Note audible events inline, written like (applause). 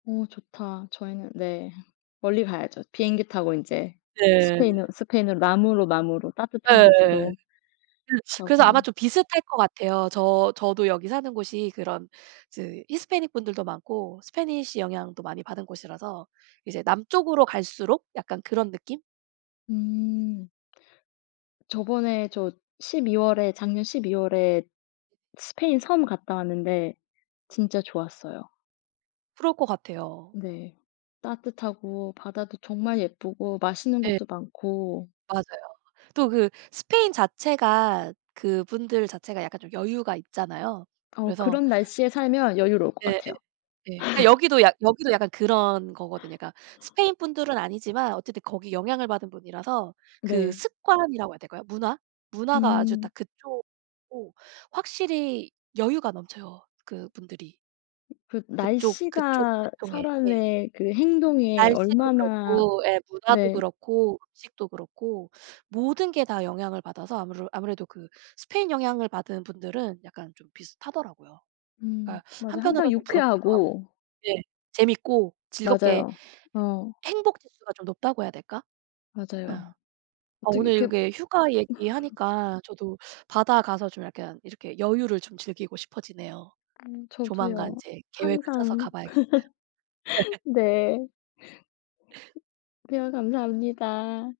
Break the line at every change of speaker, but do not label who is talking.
어 좋다. 저희는 네. 멀리 가야죠. 비행기 타고 인제
네.
스페인으 스페인으로 남으로, 남으로 따뜻한
예예.
곳으로
음. (sucks teeth) 그래서
가고
아마
막.
좀 비슷할 것 같아요. 저 저도 여기 사는 곳이 그런 즈 히스패닉 분들도 많고 스패니쉬 영향도 많이 받은 곳이라서 이제 남쪽으로 갈수록 약간 그런 느낌?
음. 저번에 저 12 월에 작년 12 월에 스페인 섬 갔다 왔는데
네.
진짜 좋았어요.
그럴 것 같아요.
네. 따뜻하고 바다도 정말 예쁘고 맛있는
네.
것도 많고.
맞아요. 또 그 스페인 자체가 그분들 자체가 약간 좀 여유가 있잖아요.
어
그래서
그런 날씨에 살면 여유로울 것
예예.
같아요.
예. 그러니까
(laughs)
여기도 약 여기도 약간 그런 거거든요. 그러니까 스페인 분들은 아니지만 어쨌든 거기 영향을 받은 분이라서 그
네.
습관이라고 해야 될까요? 문화? 문화가 아주 다
음.
그쪽이고 확실히 여유가 넘쳐요, 그 분들이.
그
그쪽 그쪽
날씨가
계통의 예.
사람의 그 행동에
날씨도
얼마나
그렇고 예, 문화도
네.
그렇고 음식도 그렇고 모든 게 다 영향을 받아서 아무르 아무래도 그 스페인 영향을 받은 분들은 약간 좀 비슷하더라고요.
음.
그러니까
맞아. 항상
한편으로는 좀 부럽기도 하고
유쾌하고
네. 재밌고 즐겁게 해
맞아요. 어.
행복지수가 좀 높다고 해야 될까? 예.
맞아요.
어
어떻게
오늘
이렇게
이렇게 휴가
(laughs)
얘기하니까 저도 바다 가서 좀 약간 이렇게 여유를 좀 즐기고 싶어지네요.
음.
조만간
저도요.
이제 계획을 짜서
항상
가 봐야겠어요. (laughs)
(laughs) 네. 대화 감사합니다.